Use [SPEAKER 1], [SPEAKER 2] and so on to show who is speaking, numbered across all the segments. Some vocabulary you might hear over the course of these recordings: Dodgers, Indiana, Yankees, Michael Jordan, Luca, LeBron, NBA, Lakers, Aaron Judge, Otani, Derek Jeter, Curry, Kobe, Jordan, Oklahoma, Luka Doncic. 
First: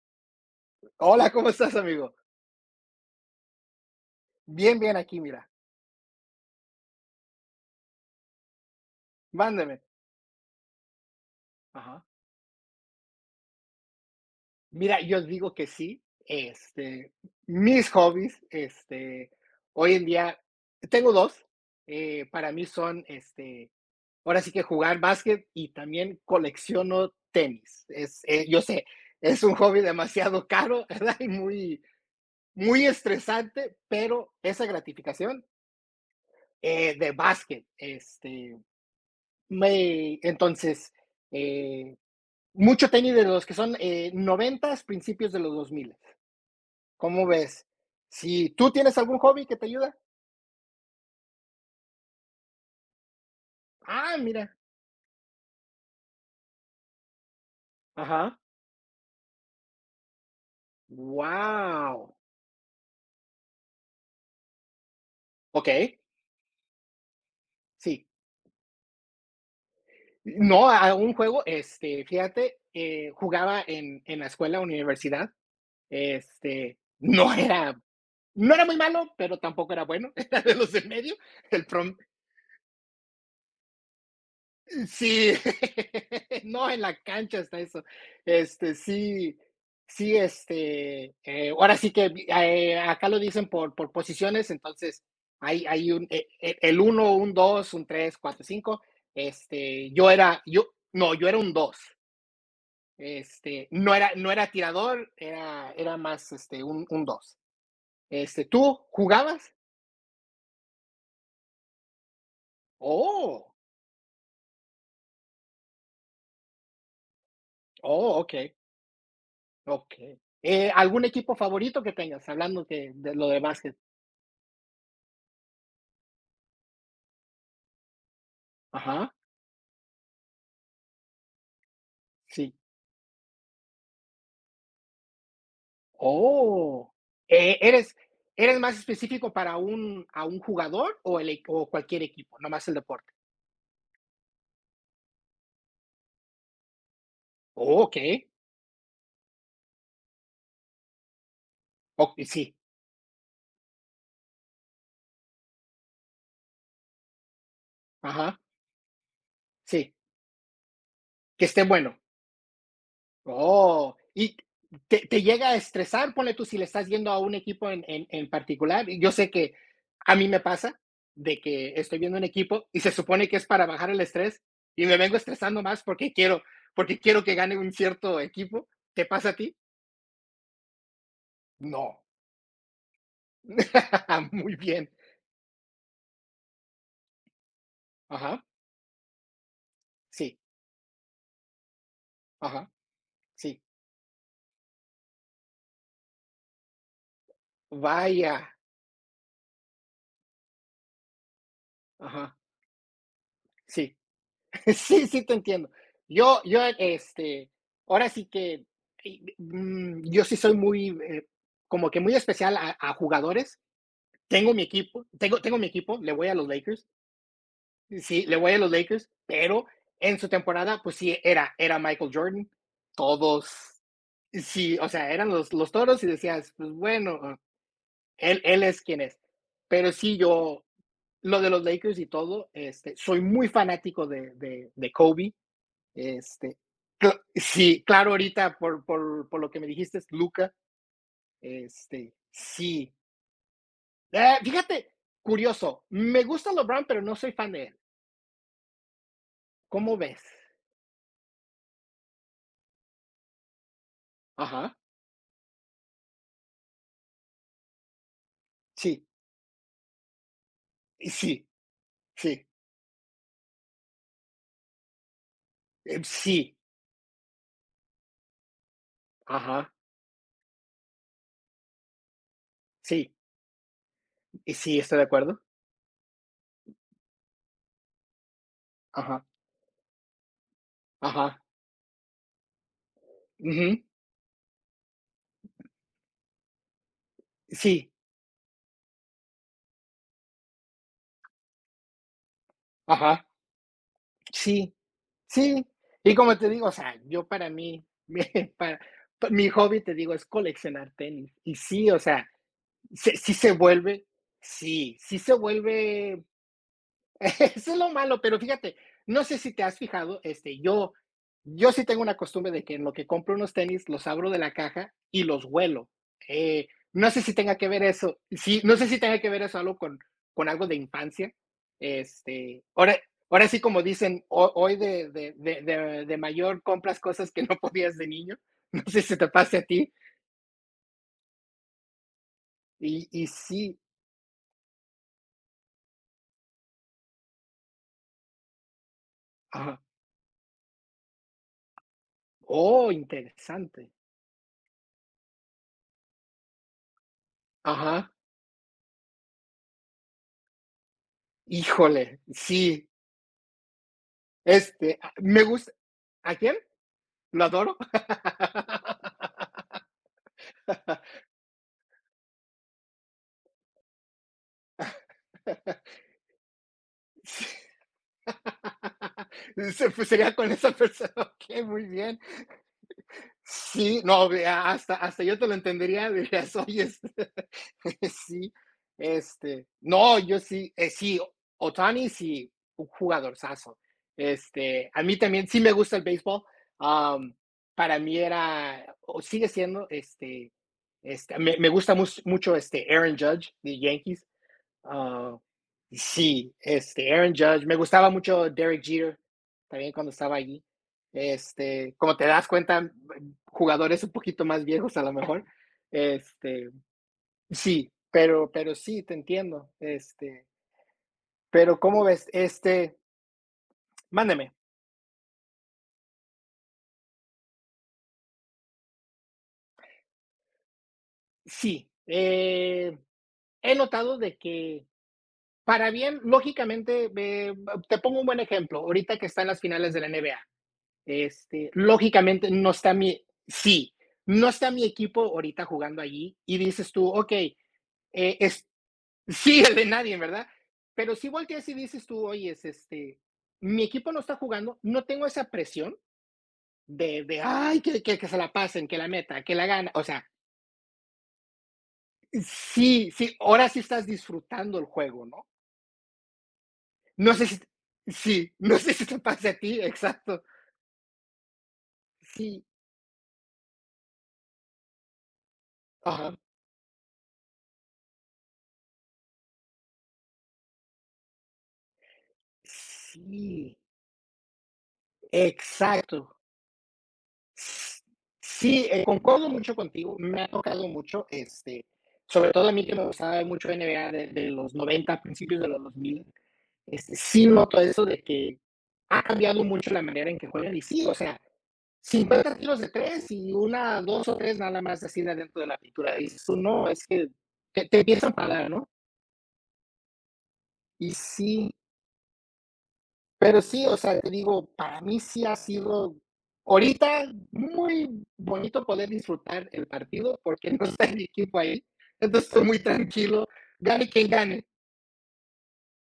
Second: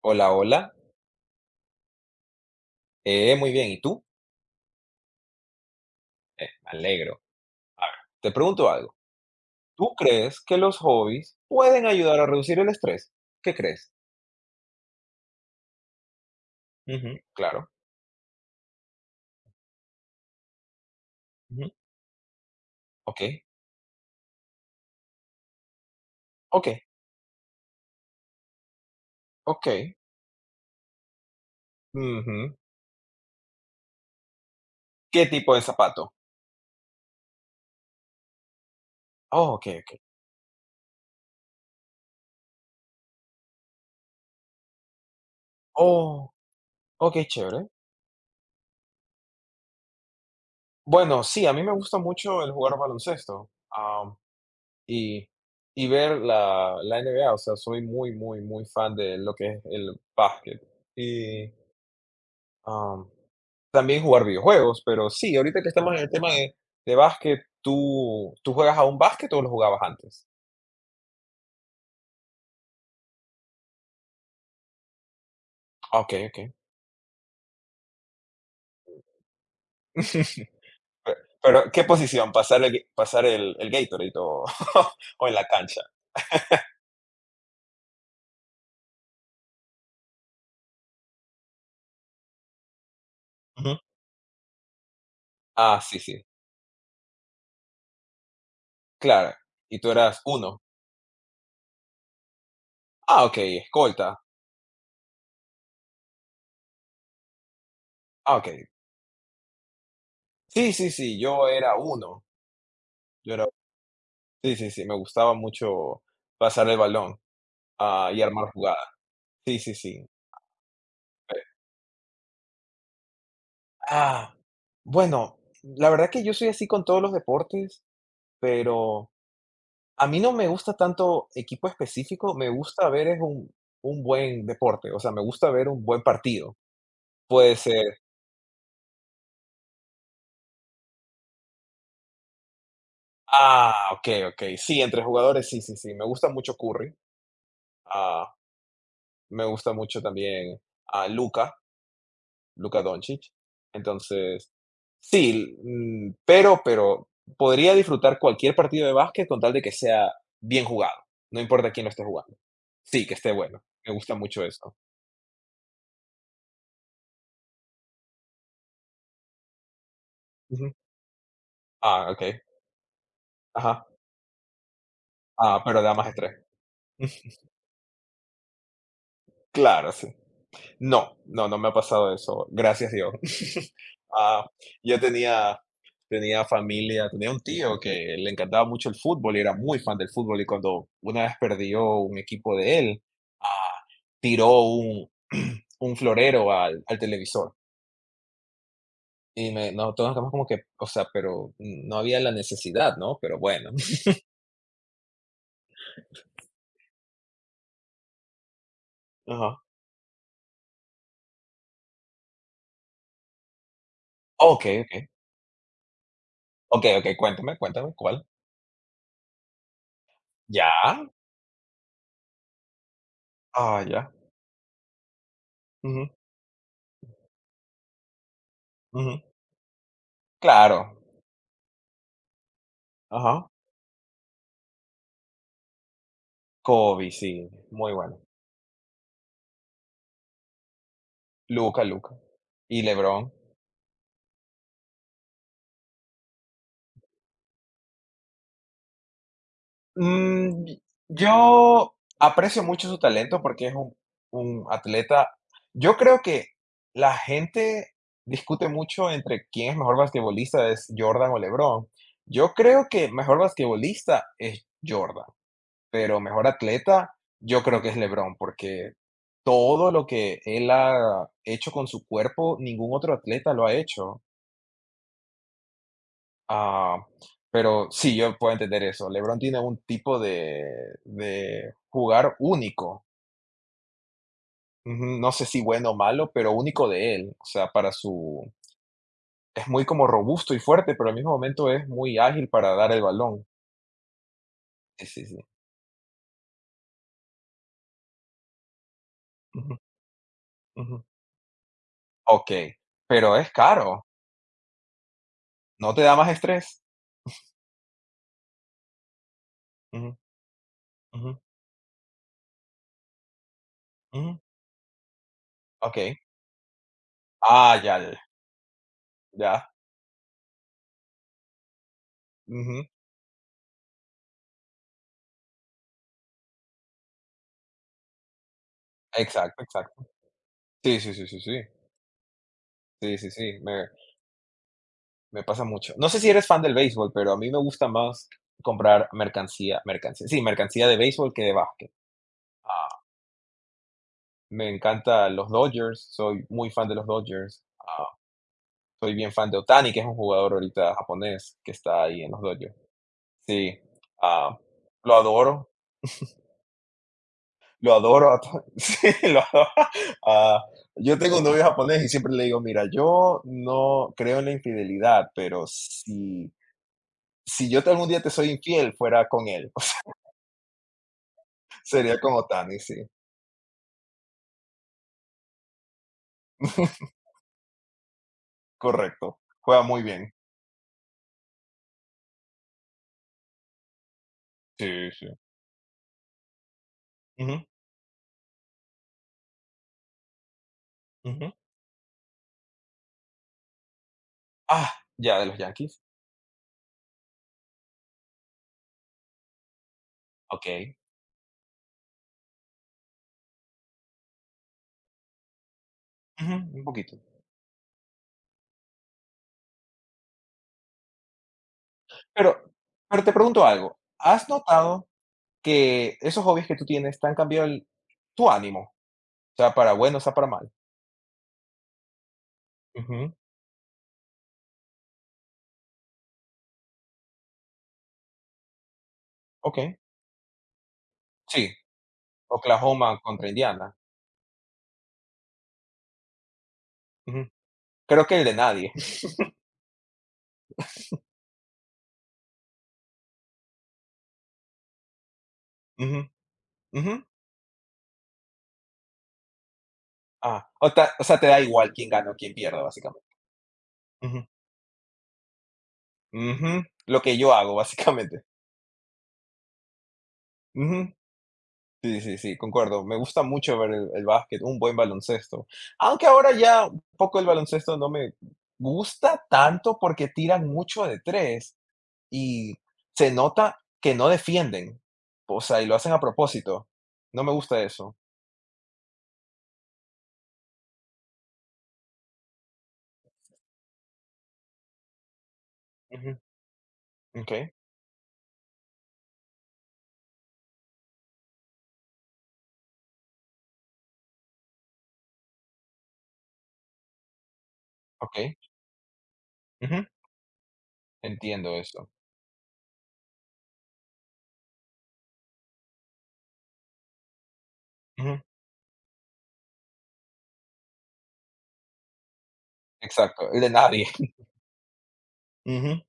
[SPEAKER 1] Hola, hola.
[SPEAKER 2] Hola, ¿cómo estás, amigo?
[SPEAKER 1] Muy bien, ¿y tú?
[SPEAKER 2] Bien, bien aquí, mira,
[SPEAKER 1] Me alegro. A ver, te pregunto algo.
[SPEAKER 2] mándame.
[SPEAKER 1] ¿Tú crees que los hobbies pueden
[SPEAKER 2] Ajá.
[SPEAKER 1] ayudar a reducir el estrés? ¿Qué crees?
[SPEAKER 2] Mira, yo digo que sí, este,
[SPEAKER 1] Ujú, claro.
[SPEAKER 2] mis hobbies, este, hoy en día tengo 2.
[SPEAKER 1] Ujú,
[SPEAKER 2] Para mí son,
[SPEAKER 1] ok,
[SPEAKER 2] este, ahora sí que jugar básquet y también
[SPEAKER 1] ok,
[SPEAKER 2] colecciono tenis. Es, yo sé, es un
[SPEAKER 1] ok.
[SPEAKER 2] hobby demasiado caro, ¿verdad? Y muy,
[SPEAKER 1] Ujú.
[SPEAKER 2] muy estresante, pero esa
[SPEAKER 1] ¿Qué
[SPEAKER 2] gratificación
[SPEAKER 1] tipo de zapato?
[SPEAKER 2] de básquet, este,
[SPEAKER 1] Oh, ok, ok.
[SPEAKER 2] me, entonces, eh, mucho tenis de los que son, 90 principios de los 2000.
[SPEAKER 1] Oh,
[SPEAKER 2] ¿Cómo
[SPEAKER 1] ok,
[SPEAKER 2] ves?
[SPEAKER 1] chévere.
[SPEAKER 2] Si ¿tú tienes algún hobby que te ayuda?
[SPEAKER 1] Bueno, sí, a mí me gusta mucho el jugar baloncesto,
[SPEAKER 2] Ah, mira.
[SPEAKER 1] y, y ver la NBA. O sea, soy muy,
[SPEAKER 2] Ajá.
[SPEAKER 1] muy, muy fan de lo que es el básquet. Y,
[SPEAKER 2] Wow.
[SPEAKER 1] am, también jugar videojuegos, pero sí, ahorita que estamos
[SPEAKER 2] Okey,
[SPEAKER 1] en el tema de básquet,
[SPEAKER 2] sí.
[SPEAKER 1] ¿tú juegas a un básquet o lo jugabas antes?
[SPEAKER 2] No, a un juego, este, fíjate, jugaba en la escuela, universidad,
[SPEAKER 1] Ah, okey, okey.
[SPEAKER 2] este, no era muy malo, pero tampoco era bueno, era de los de
[SPEAKER 1] Pe
[SPEAKER 2] medio, el
[SPEAKER 1] Pero, ¿qué
[SPEAKER 2] prom.
[SPEAKER 1] posición? ¿Pasar el ga pasar el Gatorade o o
[SPEAKER 2] Sí,
[SPEAKER 1] en la cancha?
[SPEAKER 2] no, en la cancha está eso. Este, sí, sí, este, ahora sí que acá lo dicen por,
[SPEAKER 1] Ujú.
[SPEAKER 2] por posiciones, entonces
[SPEAKER 1] Ah,
[SPEAKER 2] hay
[SPEAKER 1] sí,
[SPEAKER 2] un,
[SPEAKER 1] sí,
[SPEAKER 2] el uno un 2 un 3 4 cinco.
[SPEAKER 1] claro. ¿Y
[SPEAKER 2] Este,
[SPEAKER 1] tú eras uno?
[SPEAKER 2] yo era un dos.
[SPEAKER 1] Ah, okey,
[SPEAKER 2] Este,
[SPEAKER 1] escolta.
[SPEAKER 2] no era tirador, era más, este, un dos.
[SPEAKER 1] Ah,
[SPEAKER 2] Este,
[SPEAKER 1] okey.
[SPEAKER 2] ¿tú jugabas?
[SPEAKER 1] Sí, sí, sí, yo era uno, yo era,
[SPEAKER 2] Oh,
[SPEAKER 1] sí, sí, sí, me gustaba mucho pasar el balón, ah,
[SPEAKER 2] oh,
[SPEAKER 1] y
[SPEAKER 2] ok,
[SPEAKER 1] armar jugadas. Sí, sí,
[SPEAKER 2] ok.
[SPEAKER 1] sí.
[SPEAKER 2] ¿Algún equipo favorito que tengas? Hablando que de lo demás.
[SPEAKER 1] Ah, bueno, la verdad que yo soy así con todos los deportes, pero
[SPEAKER 2] Ajá,
[SPEAKER 1] a mí no me gusta tanto equipo específico, me
[SPEAKER 2] sí.
[SPEAKER 1] gusta ver es un buen deporte, o sea, me gusta ver un buen partido.
[SPEAKER 2] Oh,
[SPEAKER 1] Puede
[SPEAKER 2] eh,
[SPEAKER 1] ser,
[SPEAKER 2] ¿eres eres más específico para un a un jugador o el o cualquier equipo, nomás el deporte?
[SPEAKER 1] ah, ok, ok, sí, entre jugadores, sí, sí, sí, me gusta mucho Curry,
[SPEAKER 2] Oh, okey.
[SPEAKER 1] ah, me gusta mucho también a Luka,
[SPEAKER 2] Oh, sí,
[SPEAKER 1] Luka Doncic, entonces sí, pero podría disfrutar
[SPEAKER 2] ajá,
[SPEAKER 1] cualquier partido de básquet con tal de que
[SPEAKER 2] sí,
[SPEAKER 1] sea bien jugado, no
[SPEAKER 2] que esté
[SPEAKER 1] importa quién lo
[SPEAKER 2] bueno.
[SPEAKER 1] esté jugando. Sí, que esté bueno, me
[SPEAKER 2] Oh,
[SPEAKER 1] gusta
[SPEAKER 2] ¿y
[SPEAKER 1] mucho eso.
[SPEAKER 2] te llega a estresar? Ponle tú, si le estás yendo a un equipo en particular. Y yo sé que a mí me
[SPEAKER 1] Ujú.
[SPEAKER 2] pasa de que estoy
[SPEAKER 1] Ah,
[SPEAKER 2] viendo un
[SPEAKER 1] okey.
[SPEAKER 2] equipo y se supone que es para
[SPEAKER 1] Ajá.
[SPEAKER 2] bajar el estrés y me vengo estresando
[SPEAKER 1] Ah,
[SPEAKER 2] más
[SPEAKER 1] pero da más estrés.
[SPEAKER 2] porque quiero que gane un cierto equipo. ¿Te pasa a ti?
[SPEAKER 1] Claro, sí. No, no, no me ha
[SPEAKER 2] No.
[SPEAKER 1] pasado eso, gracias Dios. Ah,
[SPEAKER 2] Muy bien.
[SPEAKER 1] yo tenía tenía familia, tenía un tío que le
[SPEAKER 2] Ajá,
[SPEAKER 1] encantaba mucho el fútbol y era muy fan del
[SPEAKER 2] sí,
[SPEAKER 1] fútbol, y cuando una vez perdió un equipo
[SPEAKER 2] ajá,
[SPEAKER 1] de él,
[SPEAKER 2] sí.
[SPEAKER 1] ah, tiró un un florero al televisor.
[SPEAKER 2] Vaya,
[SPEAKER 1] Y me nosotros nos quedamos como que, o sea, pero no había la
[SPEAKER 2] ajá,
[SPEAKER 1] necesidad, ¿no? Pero bueno.
[SPEAKER 2] sí. Sí, sí te entiendo. Yo, este, ahora sí que, y
[SPEAKER 1] Ajá.
[SPEAKER 2] yo sí soy muy, como que muy especial a jugadores. Tengo mi
[SPEAKER 1] Okey,
[SPEAKER 2] equipo,
[SPEAKER 1] okey.
[SPEAKER 2] tengo mi equipo, le voy a los Lakers.
[SPEAKER 1] Okey, okey, cuéntame, cuéntame, ¿cuál?
[SPEAKER 2] Sí, le voy a los Lakers, pero en su
[SPEAKER 1] Ya.
[SPEAKER 2] temporada, pues sí, era Michael Jordan. Todos
[SPEAKER 1] Ah, ya.
[SPEAKER 2] sí, o sea, eran los toros y
[SPEAKER 1] Ujú,
[SPEAKER 2] decías: "Pues bueno". Él es quien es.
[SPEAKER 1] ujú.
[SPEAKER 2] Pero sí, yo,
[SPEAKER 1] Claro.
[SPEAKER 2] lo de los Lakers y todo, este, soy muy
[SPEAKER 1] Ajá.
[SPEAKER 2] fanático de Kobe. Este,
[SPEAKER 1] Kobe, sí,
[SPEAKER 2] sí,
[SPEAKER 1] muy
[SPEAKER 2] claro,
[SPEAKER 1] bueno.
[SPEAKER 2] ahorita por lo que me dijiste, Luca,
[SPEAKER 1] Luca,
[SPEAKER 2] este,
[SPEAKER 1] Luca y
[SPEAKER 2] sí.
[SPEAKER 1] LeBron.
[SPEAKER 2] Fíjate, curioso, me gusta LeBron, pero no soy fan de él. ¿Cómo ves?
[SPEAKER 1] Mm, yo aprecio mucho su talento porque es un
[SPEAKER 2] Ajá,
[SPEAKER 1] atleta. Yo creo que la gente discute
[SPEAKER 2] sí,
[SPEAKER 1] mucho entre quién es mejor basquetbolista, es
[SPEAKER 2] y
[SPEAKER 1] Jordan o
[SPEAKER 2] sí,
[SPEAKER 1] LeBron.
[SPEAKER 2] sí,
[SPEAKER 1] Yo creo que mejor basquetbolista es Jordan, pero mejor
[SPEAKER 2] sí,
[SPEAKER 1] atleta yo creo que es LeBron porque
[SPEAKER 2] ajá,
[SPEAKER 1] todo lo que él ha hecho con su cuerpo, ningún
[SPEAKER 2] sí,
[SPEAKER 1] otro atleta lo ha hecho.
[SPEAKER 2] y sí, estoy de acuerdo.
[SPEAKER 1] Ah, pero sí, yo puedo entender eso.
[SPEAKER 2] Ajá,
[SPEAKER 1] LeBron tiene un tipo
[SPEAKER 2] ajá,
[SPEAKER 1] de jugar único.
[SPEAKER 2] ujú,
[SPEAKER 1] Ujú, no sé si bueno o malo, pero único de él. O sea,
[SPEAKER 2] sí,
[SPEAKER 1] para su es muy como robusto y fuerte, pero al mismo momento es muy ágil para dar el
[SPEAKER 2] ajá,
[SPEAKER 1] balón.
[SPEAKER 2] sí.
[SPEAKER 1] Sí, sí, sí.
[SPEAKER 2] Sí, y como te digo, o sea, yo para mí, mi para mi
[SPEAKER 1] Ujú,
[SPEAKER 2] hobby, te digo, es coleccionar
[SPEAKER 1] ujú.
[SPEAKER 2] tenis. Y sí, o sea,
[SPEAKER 1] Okey,
[SPEAKER 2] ¿se sí
[SPEAKER 1] pero es
[SPEAKER 2] se
[SPEAKER 1] caro,
[SPEAKER 2] vuelve? Sí, sí se
[SPEAKER 1] ¿no te da
[SPEAKER 2] vuelve.
[SPEAKER 1] más estrés?
[SPEAKER 2] Eso es lo malo, pero fíjate, no sé si te has
[SPEAKER 1] Ujú,
[SPEAKER 2] fijado, este, yo,
[SPEAKER 1] ujú,
[SPEAKER 2] yo sí tengo una costumbre de que en lo que compro unos tenis los abro de
[SPEAKER 1] ujú.
[SPEAKER 2] la caja y los huelo.
[SPEAKER 1] Okey.
[SPEAKER 2] No sé si tenga que
[SPEAKER 1] Ah,
[SPEAKER 2] ver
[SPEAKER 1] ya, ya,
[SPEAKER 2] eso,
[SPEAKER 1] ya.
[SPEAKER 2] sí, no sé si tenga que ver eso
[SPEAKER 1] Ya.
[SPEAKER 2] algo con algo de infancia. Este,
[SPEAKER 1] Ujú.
[SPEAKER 2] ahora sí, como dicen, hoy de mayor compras cosas que no podías de niño. No sé si te pase a
[SPEAKER 1] Exacto,
[SPEAKER 2] ti.
[SPEAKER 1] exacto. Sí, sí, sí, sí, sí. Sí,
[SPEAKER 2] Y
[SPEAKER 1] sí, sí,
[SPEAKER 2] sí,
[SPEAKER 1] me pasa mucho. No sé si eres fan del béisbol, pero a mí me gusta más comprar
[SPEAKER 2] ajá.
[SPEAKER 1] mercancía, mercancía, sí, mercancía de béisbol que de básquet. Ah,
[SPEAKER 2] Oh, interesante.
[SPEAKER 1] me encantan los Dodgers, soy muy fan de los Dodgers. Ah,
[SPEAKER 2] Ajá.
[SPEAKER 1] soy bien fan de Otani, que es un jugador ahorita japonés que está
[SPEAKER 2] Híjole,
[SPEAKER 1] ahí en los Dodgers.
[SPEAKER 2] sí.
[SPEAKER 1] Sí, ah,
[SPEAKER 2] Este,
[SPEAKER 1] lo
[SPEAKER 2] me
[SPEAKER 1] adoro,
[SPEAKER 2] gusta. ¿A quién? Lo adoro.
[SPEAKER 1] lo adoro. Sí, lo adoro. Ah, yo tengo un novio japonés y siempre le digo, mira, yo no creo en la infidelidad, pero si,
[SPEAKER 2] Sí.
[SPEAKER 1] algún día te soy infiel, fuera con él.
[SPEAKER 2] Pues, sería con esa persona, okey, muy bien.
[SPEAKER 1] Sería como Tani, sí,
[SPEAKER 2] Sí, no, ve, hasta yo te lo entendería, dirías: "Oye, este". Sí,
[SPEAKER 1] correcto.
[SPEAKER 2] este,
[SPEAKER 1] Juega muy
[SPEAKER 2] no,
[SPEAKER 1] bien.
[SPEAKER 2] yo sí, sí, Otani sí, un jugadorzazo. Este, a
[SPEAKER 1] Sí,
[SPEAKER 2] mí
[SPEAKER 1] sí.
[SPEAKER 2] también sí me gusta el béisbol, am,
[SPEAKER 1] Ujú,
[SPEAKER 2] para mí era o sigue siendo, este,
[SPEAKER 1] ujú.
[SPEAKER 2] me gusta mus mucho, este, Aaron Judge de Yankees.
[SPEAKER 1] Ah,
[SPEAKER 2] Ah,
[SPEAKER 1] ya de los Yankees.
[SPEAKER 2] sí, este, Aaron Judge, me gustaba mucho Derek Jeter, también cuando estaba allí.
[SPEAKER 1] Okey.
[SPEAKER 2] Este, como te das cuenta, jugadores un poquito más viejos a lo mejor.
[SPEAKER 1] Ujú,
[SPEAKER 2] Este,
[SPEAKER 1] un poquito.
[SPEAKER 2] sí, pero sí, te entiendo. Este, pero ¿cómo ves?
[SPEAKER 1] Pero
[SPEAKER 2] Este,
[SPEAKER 1] pero te pregunto algo, ¿has
[SPEAKER 2] mándame.
[SPEAKER 1] notado que esos hobbies que tú tienes te han cambiado el tu ánimo? O sea, para bueno, o sea, para mal.
[SPEAKER 2] Sí,
[SPEAKER 1] Ujú,
[SPEAKER 2] he notado de que para bien, lógicamente, te pongo un buen ejemplo. Ahorita que están las finales
[SPEAKER 1] okey.
[SPEAKER 2] de la NBA.
[SPEAKER 1] Sí,
[SPEAKER 2] Este, lógicamente no está
[SPEAKER 1] Oklahoma
[SPEAKER 2] mi
[SPEAKER 1] contra
[SPEAKER 2] sí,
[SPEAKER 1] Indiana.
[SPEAKER 2] no está mi equipo ahorita jugando allí y dices tú, ok,
[SPEAKER 1] Ujú. Creo que el de
[SPEAKER 2] es,
[SPEAKER 1] nadie.
[SPEAKER 2] sí, el de nadie, ¿verdad? Pero si volteas y dices tú, oye, es este, mi equipo no está jugando, no tengo esa presión
[SPEAKER 1] Ujú, ujú.
[SPEAKER 2] de ay, que se la pasen, que la meta, que la gana. O sea,
[SPEAKER 1] Ah, o sea, te da igual quién gana o quién pierda,
[SPEAKER 2] sí,
[SPEAKER 1] básicamente.
[SPEAKER 2] sí, ahora sí estás
[SPEAKER 1] Ujú,
[SPEAKER 2] disfrutando el juego, ¿no?
[SPEAKER 1] ujú. Lo
[SPEAKER 2] No
[SPEAKER 1] que
[SPEAKER 2] sé
[SPEAKER 1] yo
[SPEAKER 2] si,
[SPEAKER 1] hago,
[SPEAKER 2] sí,
[SPEAKER 1] básicamente.
[SPEAKER 2] no sé si te pasa a ti, exacto.
[SPEAKER 1] Ujú. Sí, sí, sí,
[SPEAKER 2] Sí,
[SPEAKER 1] concuerdo. Me gusta mucho ver el básquet, un buen baloncesto. Aunque
[SPEAKER 2] ajá,
[SPEAKER 1] ahora ya un poco el baloncesto no me gusta tanto porque tiran mucho de tres y se
[SPEAKER 2] sí,
[SPEAKER 1] nota que no defienden. O sea, y lo hacen a
[SPEAKER 2] exacto.
[SPEAKER 1] propósito. No me gusta eso.
[SPEAKER 2] Sí, concuerdo mucho contigo, me ha tocado mucho, este, sobre todo a mí que me gustaba ver mucho NBA de los 90, principios de los 2000,
[SPEAKER 1] Ujú,
[SPEAKER 2] este, sí
[SPEAKER 1] okey,
[SPEAKER 2] noto eso de que ha cambiado mucho la manera en que juegan y sí, o sea, 50 tiros de 3 y una, 2 o 3 nada más así de adentro de la pintura. Y dices tú: "No, es que", te empieza a
[SPEAKER 1] okey.
[SPEAKER 2] enfadar, ¿no?
[SPEAKER 1] Ujú,
[SPEAKER 2] Y sí,
[SPEAKER 1] entiendo eso.
[SPEAKER 2] pero sí, o sea, te digo, para mí sí ha sido ahorita muy
[SPEAKER 1] Ujú,
[SPEAKER 2] bonito poder disfrutar el partido porque no está mi equipo ahí. Entonces estoy muy tranquilo,
[SPEAKER 1] exacto, el de nadie.
[SPEAKER 2] gane quien gane.
[SPEAKER 1] Ujú.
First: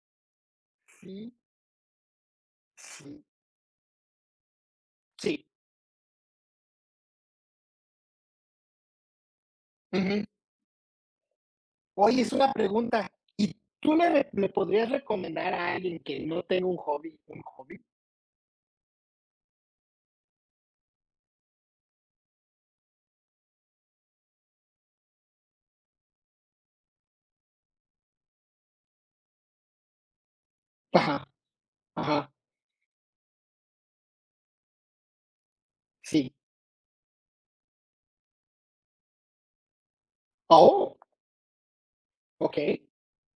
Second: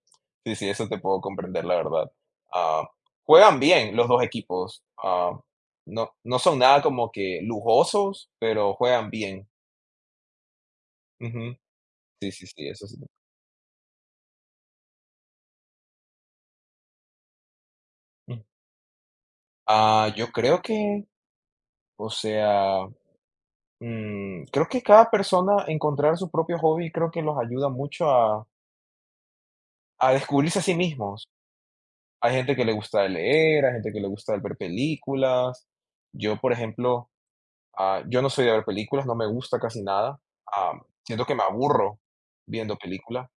[SPEAKER 1] Sí, sí, eso te puedo
[SPEAKER 2] Sí,
[SPEAKER 1] comprender, la verdad. Ah,
[SPEAKER 2] sí,
[SPEAKER 1] juegan bien los dos equipos. Ah,
[SPEAKER 2] sí.
[SPEAKER 1] no, no son nada como que lujosos, pero juegan bien.
[SPEAKER 2] Ujú.
[SPEAKER 1] Ujú.
[SPEAKER 2] Oye,
[SPEAKER 1] Sí,
[SPEAKER 2] es
[SPEAKER 1] sí,
[SPEAKER 2] una
[SPEAKER 1] sí, eso sí.
[SPEAKER 2] pregunta. ¿Y tú le, le podrías recomendar a alguien que no tenga un hobby, un hobby?
[SPEAKER 1] Mm. Ah, yo creo que, o sea, creo que cada persona encontrar su propio hobby creo que los ayuda mucho a descubrirse a sí
[SPEAKER 2] Ajá,
[SPEAKER 1] mismos.
[SPEAKER 2] ajá,
[SPEAKER 1] Hay gente que le gusta leer, hay gente que le gusta ver películas.
[SPEAKER 2] sí.
[SPEAKER 1] Yo, por ejemplo, ah, yo no soy de ver películas, no me gusta casi nada. Am,
[SPEAKER 2] Oh,
[SPEAKER 1] Siento que me aburro
[SPEAKER 2] ok.
[SPEAKER 1] viendo películas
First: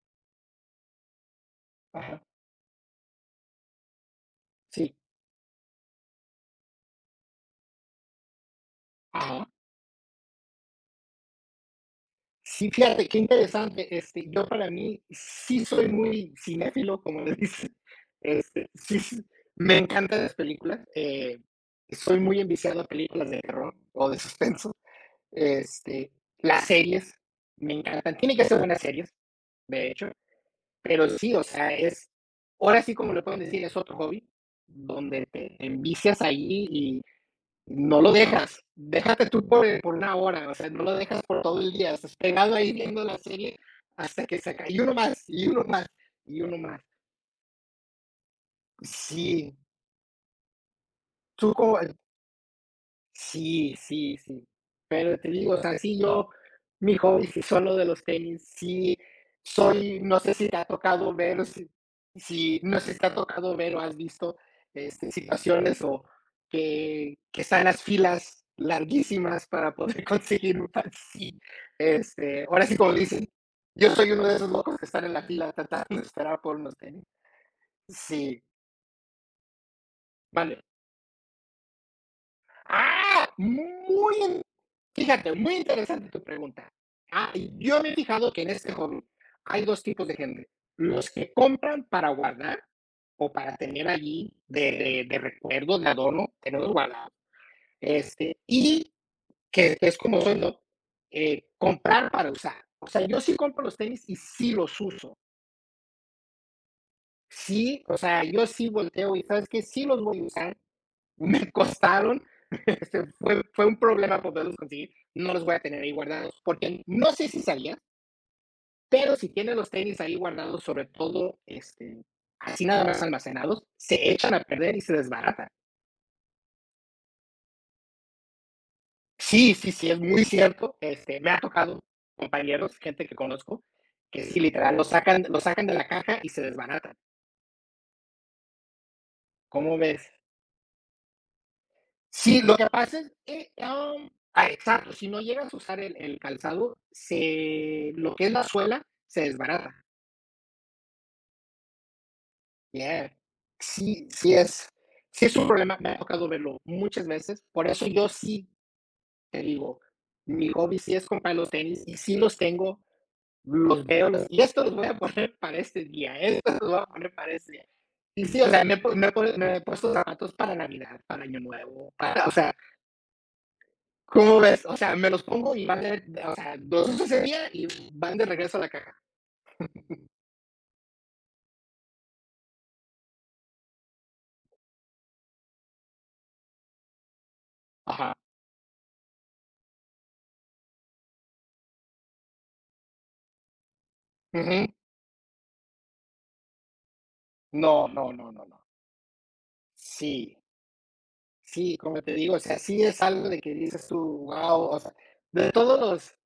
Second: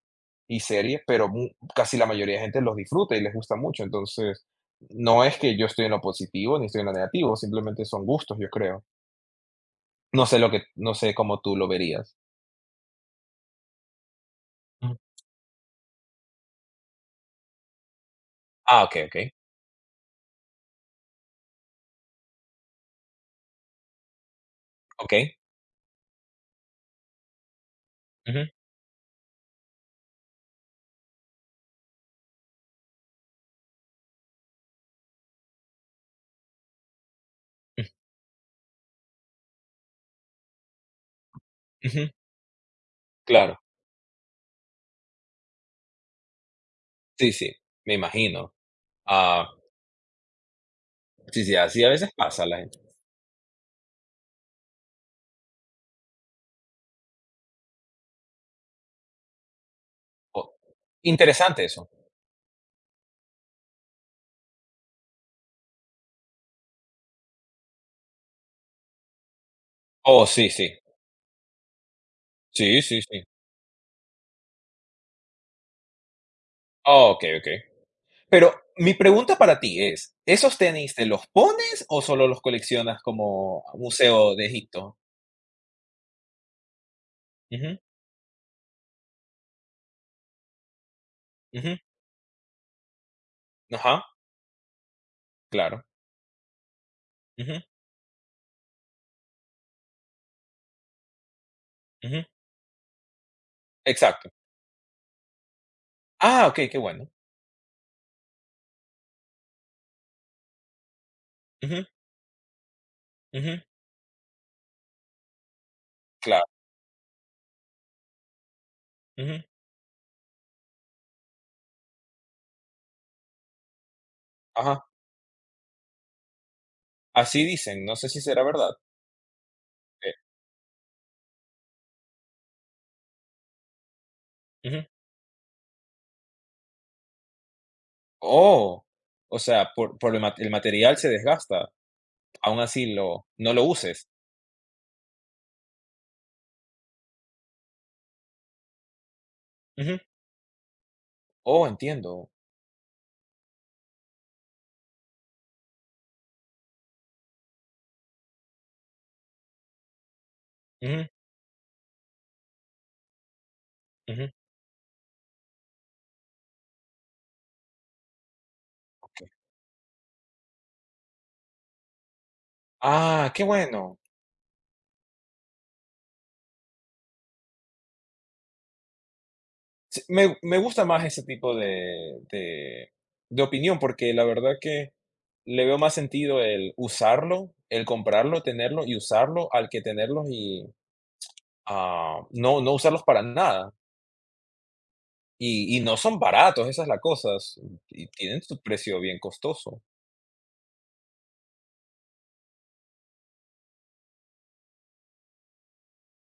[SPEAKER 1] y series, pero casi la
[SPEAKER 2] Ajá,
[SPEAKER 1] mayoría de gente los disfruta y les gusta mucho. Entonces,
[SPEAKER 2] sí.
[SPEAKER 1] no es que yo estoy en lo positivo ni estoy en lo negativo, simplemente son gustos, yo creo.
[SPEAKER 2] Ajá.
[SPEAKER 1] No sé lo que, no sé cómo tú lo verías.
[SPEAKER 2] Sí, fíjate, qué interesante. Este, yo para
[SPEAKER 1] Ujú.
[SPEAKER 2] mí sí soy muy cinéfilo, como le dicen. Este,
[SPEAKER 1] Ah, ok,
[SPEAKER 2] sí, sí,
[SPEAKER 1] ok,
[SPEAKER 2] me encantan las películas. Soy muy enviciado a películas de terror o de suspenso.
[SPEAKER 1] ok.
[SPEAKER 2] Este, las series me encantan. Tiene
[SPEAKER 1] Ujú,
[SPEAKER 2] que ser buenas series, de hecho. Pero sí, o sea, es, ahora sí como le pueden decir, es otro hobby donde te envicias ahí
[SPEAKER 1] ujú,
[SPEAKER 2] no lo dejas, déjate tú por una hora, o sea, no lo dejas por todo el día,
[SPEAKER 1] ujú,
[SPEAKER 2] estás pegado ahí viendo la serie
[SPEAKER 1] claro,
[SPEAKER 2] hasta que se acabe, y uno más, y uno más, y uno más.
[SPEAKER 1] sí, sí, me imagino. Ah,
[SPEAKER 2] Sí,
[SPEAKER 1] sí,
[SPEAKER 2] tú
[SPEAKER 1] sí,
[SPEAKER 2] como,
[SPEAKER 1] así a veces pasa la gente.
[SPEAKER 2] sí, sí, sí. Pero te digo, o sea, sí, yo, mi hobby sí son lo de los tenis, sí, soy, no sé
[SPEAKER 1] Oh,
[SPEAKER 2] si te ha tocado ver, o
[SPEAKER 1] interesante
[SPEAKER 2] si,
[SPEAKER 1] eso.
[SPEAKER 2] no sé si te ha tocado ver o has visto este, situaciones o que están las filas larguísimas para poder
[SPEAKER 1] Oh, sí,
[SPEAKER 2] conseguir un
[SPEAKER 1] sí,
[SPEAKER 2] par. Sí, este, ahora sí,
[SPEAKER 1] sí,
[SPEAKER 2] como
[SPEAKER 1] sí, sí.
[SPEAKER 2] dicen, yo soy uno de esos locos que están en la fila tratando de esperar por unos tenis.
[SPEAKER 1] Oh, ok, ok.
[SPEAKER 2] Sí,
[SPEAKER 1] Pero mi pregunta para ti es, ¿esos
[SPEAKER 2] vale.
[SPEAKER 1] tenis te los pones o solo los coleccionas
[SPEAKER 2] Ah,
[SPEAKER 1] como
[SPEAKER 2] muy,
[SPEAKER 1] museo de Egipto?
[SPEAKER 2] fíjate, muy interesante tu pregunta. Ah, y
[SPEAKER 1] Ujú,
[SPEAKER 2] yo me he fijado que en este hobby hay dos tipos de gente, los que
[SPEAKER 1] ujú,
[SPEAKER 2] compran para guardar o para tener
[SPEAKER 1] ajá,
[SPEAKER 2] allí de recuerdo,
[SPEAKER 1] claro.
[SPEAKER 2] de adorno, tenerlos guardados,
[SPEAKER 1] Ujú,
[SPEAKER 2] este, y que es como soy yo, comprar
[SPEAKER 1] ujú,
[SPEAKER 2] para usar. O sea, yo sí compro los tenis y
[SPEAKER 1] exacto.
[SPEAKER 2] sí los uso.
[SPEAKER 1] Ah, okey, qué bueno.
[SPEAKER 2] Sí, o sea, yo sí volteo y sabes que sí los voy a usar. Me
[SPEAKER 1] Ujú,
[SPEAKER 2] costaron, este,
[SPEAKER 1] ujú,
[SPEAKER 2] fue un problema poderlos conseguir, no los voy a tener ahí guardados,
[SPEAKER 1] claro.
[SPEAKER 2] porque no sé si sabías, pero si
[SPEAKER 1] Ujú,
[SPEAKER 2] tienes los tenis ahí guardados, sobre todo este, así nada más almacenados, se echan a perder y
[SPEAKER 1] ajá.
[SPEAKER 2] se desbaratan.
[SPEAKER 1] Así dicen, no sé si será verdad.
[SPEAKER 2] Sí, sí, sí, es
[SPEAKER 1] Eh,
[SPEAKER 2] muy cierto, este, me ha tocado compañeros, gente que conozco, que sí, literal,
[SPEAKER 1] Ujú.
[SPEAKER 2] lo sacan de la caja y se desbaratan.
[SPEAKER 1] Oh, o sea,
[SPEAKER 2] ¿Cómo ves?
[SPEAKER 1] por el material se desgasta,
[SPEAKER 2] Sí, lo
[SPEAKER 1] aún
[SPEAKER 2] que
[SPEAKER 1] así
[SPEAKER 2] pasa es
[SPEAKER 1] lo
[SPEAKER 2] que,
[SPEAKER 1] no lo uses.
[SPEAKER 2] exacto, si no llegas a usar el calzado, se lo que es la suela se desbarata.
[SPEAKER 1] Ujú. Oh, entiendo.
[SPEAKER 2] Yeah. Sí, sí es un problema, me ha tocado verlo muchas veces. Por eso yo sí te digo, mi hobby sí es
[SPEAKER 1] Ujú,
[SPEAKER 2] comprar los tenis y sí los tengo, los veo, los
[SPEAKER 1] ujú.
[SPEAKER 2] y estos los voy a poner para este día, estos los voy a poner para este día. Y sí, o sea,
[SPEAKER 1] Ok.
[SPEAKER 2] me he puesto zapatos para Navidad, para Año Nuevo, para, o sea,
[SPEAKER 1] Ah, qué bueno.
[SPEAKER 2] ¿cómo ves? O sea, me los pongo y van de o sea, dos uso ese día y van de regreso a la caja.
[SPEAKER 1] Sí, me gusta más ese tipo de opinión, porque la verdad que le veo más sentido el usarlo, el
[SPEAKER 2] Ajá.
[SPEAKER 1] comprarlo, tenerlo y usarlo, al que tenerlos y, ah, no no usarlos para nada.
[SPEAKER 2] Ujú.
[SPEAKER 1] Y no son baratos, esa es la cosa, s
[SPEAKER 2] No,
[SPEAKER 1] y
[SPEAKER 2] no, no,
[SPEAKER 1] tienen
[SPEAKER 2] no, no.
[SPEAKER 1] su precio bien costoso.
[SPEAKER 2] Sí, sí, como te digo, o sea, sí es algo de que dices tú, guau, o sea, de todos los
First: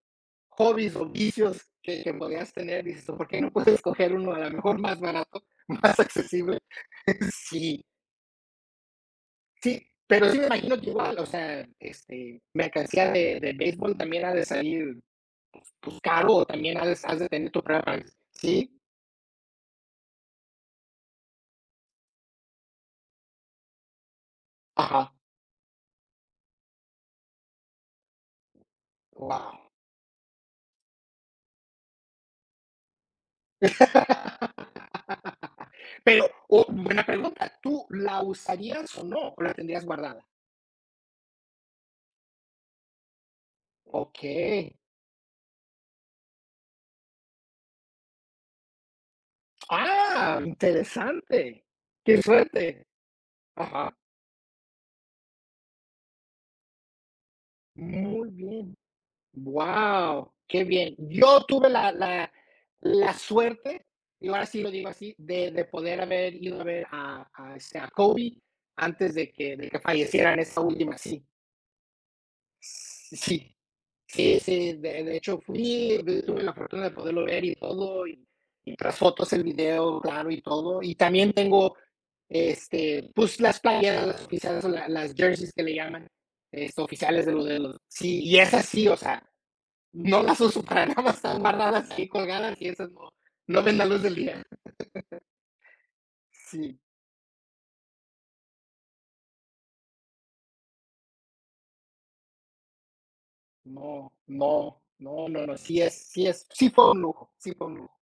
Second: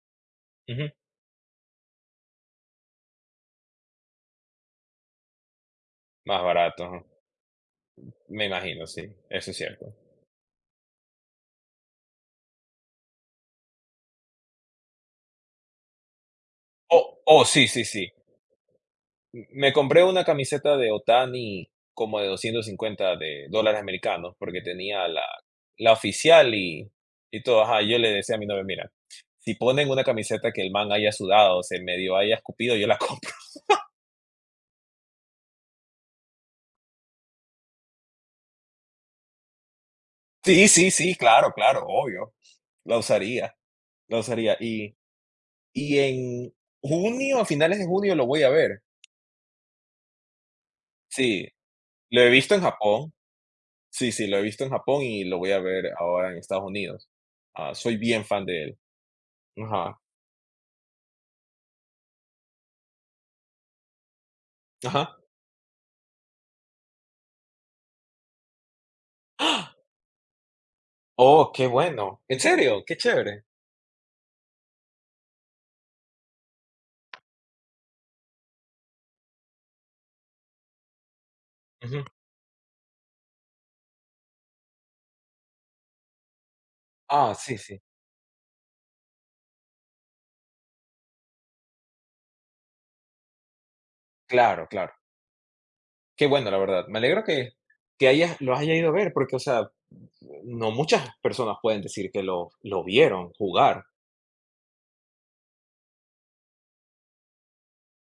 [SPEAKER 1] Ujú,
[SPEAKER 2] hobbies o vicios que podías tener, dices tú, ¿por qué no puedes escoger uno a lo mejor más barato, más
[SPEAKER 1] más
[SPEAKER 2] accesible?
[SPEAKER 1] barato, ajá.
[SPEAKER 2] Sí,
[SPEAKER 1] Me imagino, sí, eso es
[SPEAKER 2] sí,
[SPEAKER 1] cierto.
[SPEAKER 2] pero sí me imagino que igual, o sea, este, mercancía de béisbol también ha de salir, pues, caro, o también
[SPEAKER 1] Oh,
[SPEAKER 2] has de
[SPEAKER 1] oh,
[SPEAKER 2] tener tu
[SPEAKER 1] sí, sí,
[SPEAKER 2] propia,
[SPEAKER 1] sí.
[SPEAKER 2] ¿sí?
[SPEAKER 1] M Me compré una camiseta de Otani como de 250 de dólares americanos, porque tenía
[SPEAKER 2] Ajá,
[SPEAKER 1] la la oficial y todo, ajá. Yo le decía a mi novia: "Mira, si
[SPEAKER 2] wow.
[SPEAKER 1] ponen una camiseta que el man haya sudado, o se medio haya escupido, yo la compro".
[SPEAKER 2] Pero, oh, buena pregunta, ¿tú la usarías o no, o la tendrías guardada?
[SPEAKER 1] Sí, sí, sí, claro, claro, obvio. La usaría, la usaría.
[SPEAKER 2] Okey.
[SPEAKER 1] Y en junio, a finales de junio lo voy a ver.
[SPEAKER 2] Ah,
[SPEAKER 1] Sí,
[SPEAKER 2] interesante. Qué
[SPEAKER 1] lo he visto en
[SPEAKER 2] suerte.
[SPEAKER 1] Japón.
[SPEAKER 2] Ajá,
[SPEAKER 1] Sí, sí, lo he visto en Japón y lo voy a ver ahora en Estados Unidos. Ah, soy bien
[SPEAKER 2] muy
[SPEAKER 1] fan de
[SPEAKER 2] bien.
[SPEAKER 1] él. Ajá.
[SPEAKER 2] Wow. Qué bien. Yo tuve la suerte, y ahora sí lo digo así,
[SPEAKER 1] Ajá.
[SPEAKER 2] de poder haber ido a ver a, este, a Kobe antes de que
[SPEAKER 1] ¡Ah!
[SPEAKER 2] falleciera en esa última, sí.
[SPEAKER 1] Oh, qué bueno. ¿En serio? Qué chévere.
[SPEAKER 2] Sí. Sí, sí, de hecho fui, de tuve la fortuna de poderlo ver y todo, y tras fotos, el video, claro, y todo. Y también tengo,
[SPEAKER 1] Ujú.
[SPEAKER 2] este, pues, las playeras, las oficiales, o la las jerseys que le llaman, este, oficiales de
[SPEAKER 1] Ah,
[SPEAKER 2] lo de
[SPEAKER 1] sí,
[SPEAKER 2] los
[SPEAKER 1] sí.
[SPEAKER 2] sí, y esas sí, o sea, no las uso para nada más, están guardadas ahí colgadas y esas no ven la luz del día.
[SPEAKER 1] Claro, claro. Qué bueno, la
[SPEAKER 2] Sí,
[SPEAKER 1] verdad. Me alegro que hayas lo hayas ido a ver, porque, o sea, no muchas personas pueden decir que lo vieron jugar.
[SPEAKER 2] no, no, no, no, no, sí fue un lujo, sí fue un lujo.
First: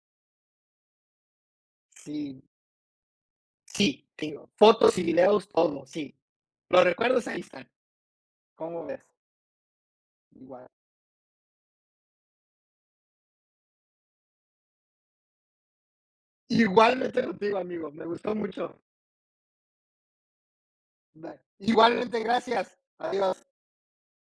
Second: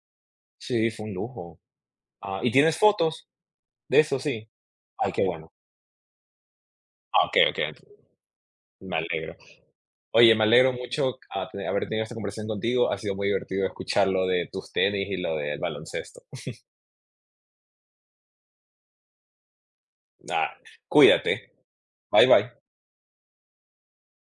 [SPEAKER 1] Sí, fue un lujo. Ah,
[SPEAKER 2] Sí,
[SPEAKER 1] ¿y tienes fotos de
[SPEAKER 2] sí,
[SPEAKER 1] eso? Sí.
[SPEAKER 2] digo, fotos y
[SPEAKER 1] Ay, qué
[SPEAKER 2] videos,
[SPEAKER 1] bueno.
[SPEAKER 2] todo, sí. Los
[SPEAKER 1] Ah,
[SPEAKER 2] recuerdos ahí
[SPEAKER 1] okey,
[SPEAKER 2] están,
[SPEAKER 1] okey,
[SPEAKER 2] ¿cómo
[SPEAKER 1] me
[SPEAKER 2] ves?
[SPEAKER 1] alegro. Oye, me
[SPEAKER 2] Igual.
[SPEAKER 1] alegro mucho a te haber tenido esta conversación contigo. Ha sido muy divertido escuchar lo de tus tenis y lo del baloncesto.
[SPEAKER 2] Igualmente contigo, amigo, me gustó mucho.
[SPEAKER 1] Ah, cuídate.
[SPEAKER 2] Igualmente,
[SPEAKER 1] Bye, bye.
[SPEAKER 2] gracias. Adiós.